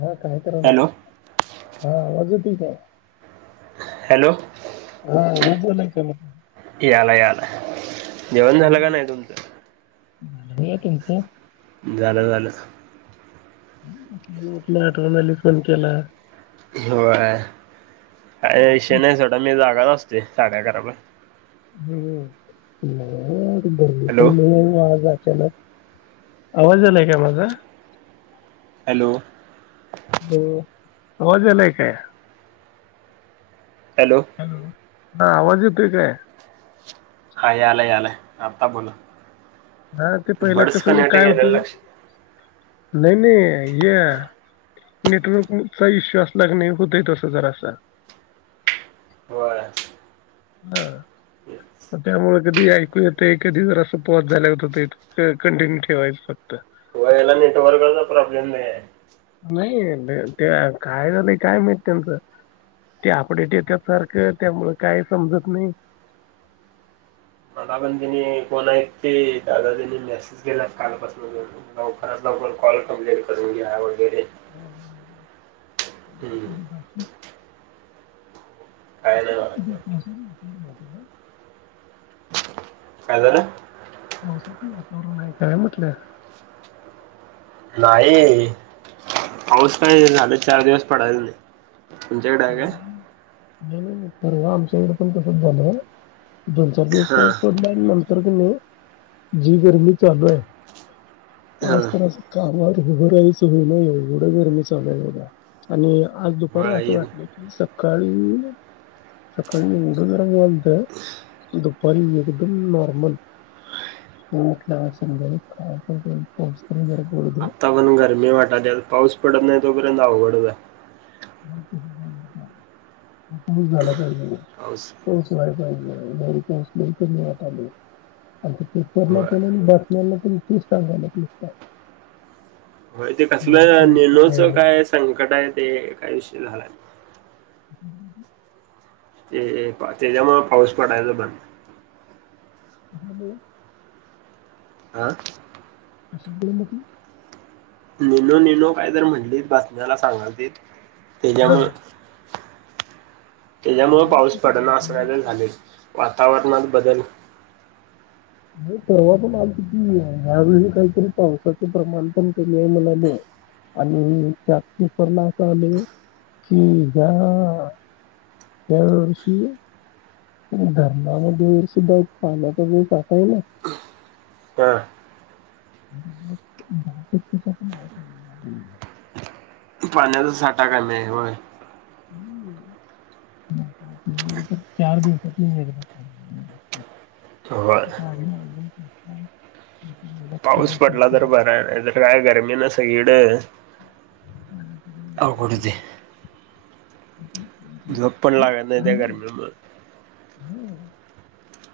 हा काय करलाय हॅलो आवाज येतोय काय - हॅलो - हां आवाज यायलाय काय म्हणलो. यायलाय -यायलाय जेवण हां, झालं का नाही तुमचं - झालं झालं- झालं म्हणून म्हटलं आठवण आली फोन केला. हो काही विषय नाही सोडा मी जागाच असतोय साडे अकरा पर्यंत - हम्म नाही. हॅलो चला आवाज आलाय का माझा - हॅलो हॅलो. आवाज यायलाय काय माझा - हॅलो हा आवाज येतोय काय - हा यायलय यायलाय आत्ता बोला - हा ते पहिला कसं काय होतं लक्ष ते- नाही नाही ये- नेटवर्कचा इश्यू असला क नाही होतय तस जरा अस- होय. हां त्यामुळे कधी ऐकू येत कधी जर असं पॉज झाल्याघत होत कंटिन्यू ठेवायचं फक्त- याला नेटवर्कचा प्रॉब्लेम नाही आहे. नाही ते काय झालंय काय माहीत त्यांचं! ते अपडेट येत सारखं त्यामुळ काय समजत नाही. मला पण तनी कोण आहेत ते दादा त्यांनी मेसेज केला कालपासून लवकरात -लवकर कॉल कंप्लीट करून घ्यावं हो हम्म, काय नाही म्हणायचं. [unintelligible] काय झालं पावसाचं वातावरण आहे काय म्हटलं नाही पाऊस काय झालं चार दिवस पडायच नाही तुमच्याकडे आहे काय नाही नाही नाही परवा आमच्या इकडं पण तसंच झालं दोन चार दिवस हा पाऊस पडला आणि नंतर कनी जी गरमी चालू आहे. हा आज तर असं कामावर उभं राहायचं होईना एवढं गरमी चालूय बघा. आणि आज दुपारी बरं असं येईल वाटलं की, सकाळी सकाळी एवढं गरम व्हालतं दुपारी एकदम नॉर्मल. संध्याकाळी कायपण करून पाऊस पण जरा. पडू दे. आत्ता पण गरमी वाटाल्या पाऊस पडत नाही तोपर्यंत अवघडच आहे. पाऊस झाला पाहिजे ओ पाऊस व्हाय पाहिजे. यावेळी पाऊस लय कमी वाटलय [unintelligible] आणि पेपरला होय तेण आणि बातम्यांना पण तेच सांगाल्यात नुसता. होय ते एवढा कसलं पाऊस कमी आहे नेणोचं म्हणून. काय संकट आहे, ते काय विषय झालाय. हम्म. ते त्याच्यामुळं पाऊस पडायला बंद हाय. हॅलो. आं कशामुळं म्हटला. निनो निनो काय तर म्हटलीत बातम्याला सांगालतित हां. त्याच्यामुळं. त्याच्यामुळं पाऊस पडणा असं बातम्या कायतर झालंय वातावरणात बदल. नाही परवा पण आलतं की, ह्यावेेळी काहीतरी पावसाचं प्रमाण पण कमी आहे म्हणाले. आणि त्यात पेपरला असं आलंय की ज्या ह्या यावर्षी धरणामध्ये सुद्धा पाण्याचा जो साठा आहे नाही हां. दहा टक्केच्या पण आत आ [unintelligible] हे म्हणून दाखवालतीत पाण्याचा साठा कमीय हाय होय. हम्म. चार दिवसात होय [unintelligible] [unintelligible] पाऊस होतंय पडला काय तर बरं आहे, नाही तर काय गर्मीनं सगळीकडं. बर अवघड होतंय. झोप पण लागत नाही त्या गरमीमुळं. हम्म.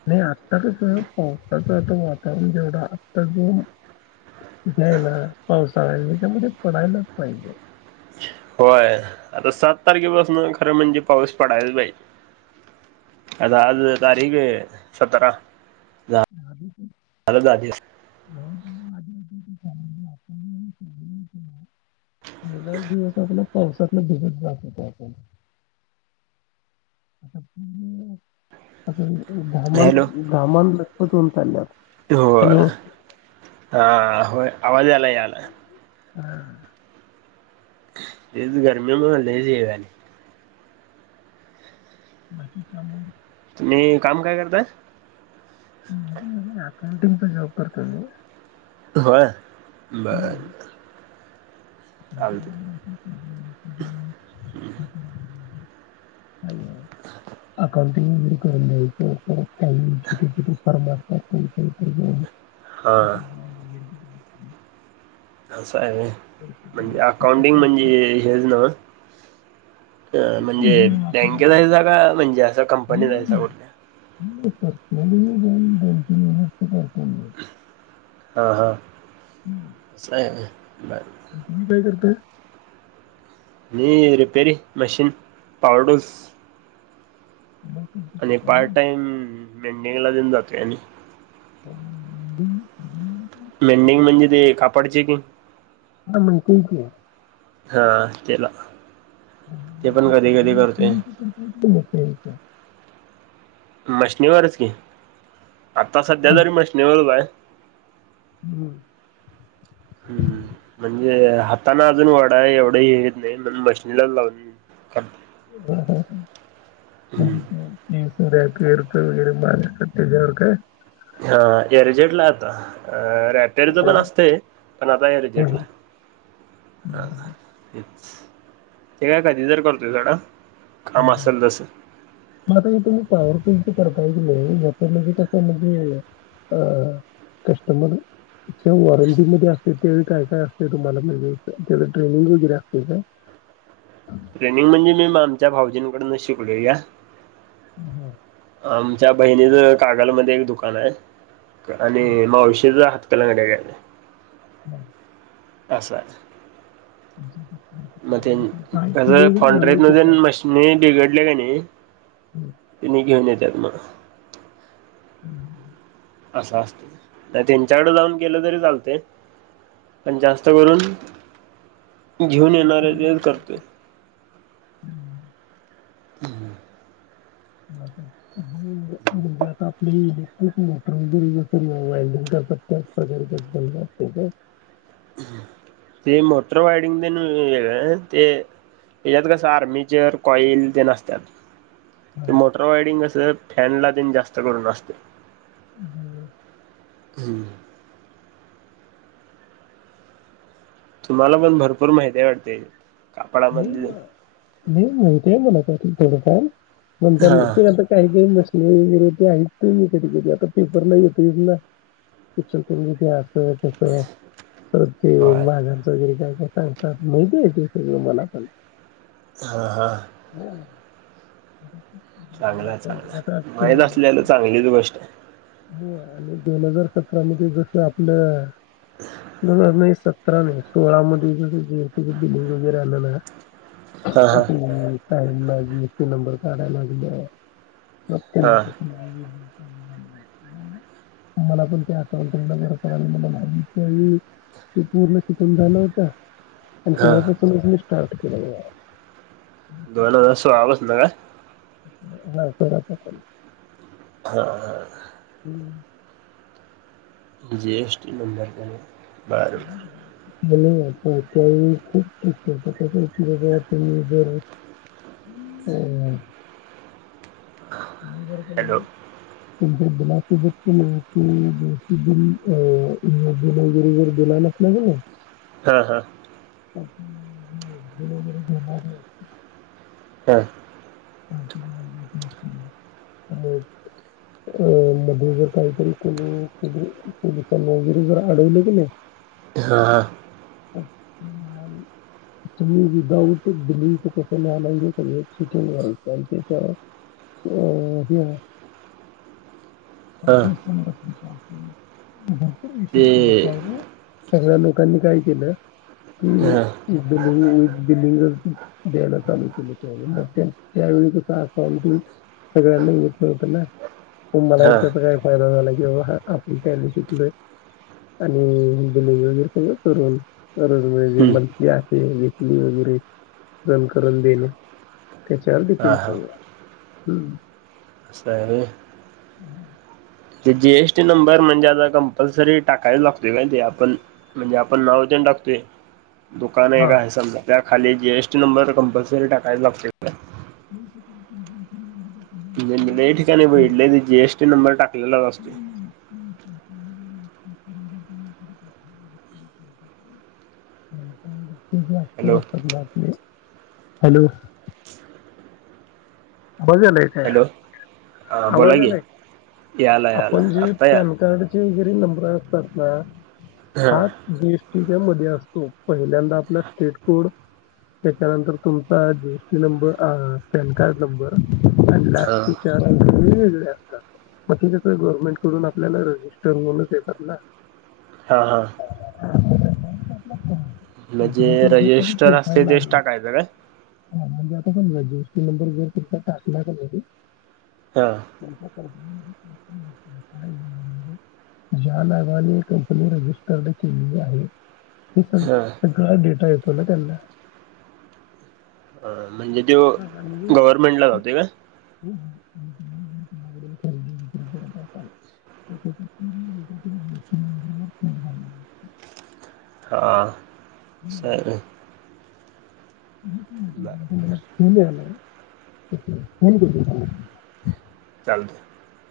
नाही आत्ता कसं पावसाचं आता वातावरण जेवढं आत्ताच. द्यायला पावसाळा त्यामध्ये पडायलाच पाहिजे. होय आता सात तारखेपासनं खरं म्हणजे पाऊस पडायच पाहिजे. आज आज तारीख सतरा. आदी. हॅलो दाजी. माझ [inaudible] पहिलाच दिवस आपला पावसातनं भिजत जात होतो आपण. [unintelligible] हॅलो घामानं घामानं लतपत होऊन चालल्यात हॅलो. आ होय आवाज आला याला. हा इ गर्मि म झाले सवा [unintelligible] बाकी कामो. हे काम काय करतय. पेंटिंगचा जॉब करत मी. होय बर. चालते [unintelligible] अ अकण [unintelligible] करून द्यायचं परत काही छोटे- छोटे फरमारतात. तेल हां असं आहे पैसे म्हणजे अकाउंटिंग द्यायचे. म्हणजे हेच ना. अ म्हणजे उजमेळ आपला बँकेत जायचा का म्हणजे असं कंपनी जायचा कुठल्या म ग बत. हा हा आहे. आ तुम्ही काय करताय. मी रिपेरी मशीन पावडस. ब आणि पार्ट टाइम मेंटेनला देन जातोय आणि ह मेंडिंग म्हणजे ते कापडचे की [unintelligible] [unintelligible] हा ते पण कधी साध कधी करतोय मशनी वर पण म मशनीवरच कि आता सध्या हा. तरी मशनीवरच आहे. हम्म म म्हणजे हाताने अजून वडा आहे एवढं हेेत नाही म्हण मशनीला लावून करतोय हम्म [unintelligible] [unintelligible] हा येरे जटला आता अ रॅपरीच पण बरं. असते पण आता हे हं, रिजेटला हं. हाच हे काय कधी जर करतोय झाडा ह ह मता तुम्ही पावररते पाहिजे नाही याच म्हणजे कसं म्हणजे अ कस्टमर त्या वॉरंटीमध्ये असते त्याळी काय काय असत तुम्हाला म्हणजे त्या ट्रेनिंग वगैरे असते का. [unintelligible] रनिंग म्हणजे मी आमच्या भाऊजींकडन शिकलोया. [unintelligible] आमच्या बहिणीच कागलमध्ये एक दुकान आहे आणि मावशीच राहत उत्तलंगड्या काले हो. आशा मग तुमचं ते वगैरे फॉढ्रे झालंय की मधून काय मशिनी बिघडले का नाही. तन घेऊन येत्यात मग [unintelligible] असं असत नाही त्यांच्याकड जाऊन गेलं तरी चालते. पण जास्त करून घेऊन येणारे ते करते. [unintelligible] हम्म. म्हजे आता आपले मोटर वगैरेल्डिंग करतात ब अस का ते [inaudible] मोटर वायडिंग देण वेगळ ते याच्यात कसं आर्मीचेर कॉइल ते असतात. हां. ते मोटर वायडिंग कस फॅनला तेन जास्त करून असते. हं. हम्म. तुम्हाला पण भरपूर माहिती वाटते नाही कापडामधल मग नाही माहित आहे मला त्यातल थोडं फार म्हण हा ते आता काही काही बसले वैरे ते आहेत तुही कधी कधी आता पेपर नाही येत ना पिक्चर तुम तस ते होय माघांच वगैरे काय- काय सांगतात माहिती आहे ते मला पण हां हां. हा, [unintelligible] मला चांगलंय असं वाटतं की आता चांगलय ते माहीत आसल्याल चांगलीच गोष्टय. हे आणि दोन हजार सतरा मध्ये जस आपलं दोन हजार नाई सतरा नाई सोळा मध्ये जे जी एस टी दिली वगैरे आले ना [unintelligible] हाय. हा ती नुस्ती नंबर काढायला लागल्या पण हा [unintelligible] [unintelligible] मला पण ते आठवलं [unintelligible] ते पूर्ण शिकून झालं होत आणि हा तेव्हा पासू हा स्टार्ट केल्याल. दोन हजार सोळा पासंन का? नाही [unintelligible] हां हां. हम्म. G S T number [unintelligible] [unintelligible] [unintelligible] hello [unintelligible] [unintelligible] हम्म. हां हां. [unintelligible] हां. [unintelligible] अ मध्ये जर काही तरी कोणी पो पोलिसांना वगैरे जर अडवलं की नाही हां हां. [unintelligible] तुम्ही विदाउट बिलिंग [unintelligible] सिटिंग करायचं आणि त्याच्या होय. हा ते [unintelligible] सगळ्या लोकांनी काय केलं कि हा बिलिंग बिल्लिंग द्यायला चालू केले त्या [unintelligible] सगळ्यांना येत नव्हतं ना मला हा [unintelligible] [unintelligible] शिकलोय आणि हे बिलिंग वगैर सगळ हम्म [unintelligible] [unintelligible] जण करून देणे. त्याच्यावर हा हा [unintelligible] [unintelligible] ते जी एस टी नंबर म्हंजे आता कम्पलसरी टाकायच लागतो का, ते आपण म्हंजे आपण नाव ज्या लागतोय. दुकान एक हा आहे समजा त्या खाली G S T number compulsory टाकायला लागतोय. [unintelligible] लै ठिकाणी बघीतलय जी एस टी नंबर टाकलेला असतो. [unintelligible] [unintelligible] Hello [unintelligible] hello. मजा नाही काय. हॅलो हा बोला आवाज आलेय की याला याला आपण जे आत्ता या पॅन कार्डचे वगैरे नंबर [unintelligible] हा हात दिस [unintelligible] मध्ये असतो, पहिल्यांदा आपला स्टेट कोड त्याच्यानंतर तुमचा जीएसटी नंबर, अ पॅन कार्ड नंबर आणि हा लास्टचे चार अंक [unintelligible] वेगळे असतात. म ते कस गव्हर्नमेंटकडून आपल्याला रजिस्टर होऊनच येतात ना हा हा. [unintelligible] कंपनीचा म्हणजे जो काही रजिस्टर असते प्रोफाईल तेच आहे टाकायचं काय हा म्हणजे आत आपण [unintelligible] नंबर जर तुमचा टाकला कणी हा. [unintelligible] ज्या नावाने कंपनी रजिस्टर्ड केलेली आहे. ते सग हा सगळा डेटा येतो ना त्यांना हा म्हणजे त्यो हां, हां. म्हणजे गव्हर्मेंटला जातोय काय? हो, हो. आणि तुम्ही जर [unintelligible] कडील खरेदी [unintelligible] करत असाल, तर त्याचे पूर्ण [unintelligible] हा सर [unintelligible] फोन यालाय [unintelligible] फोन करतो तुम्हाला चाल [unintelligible]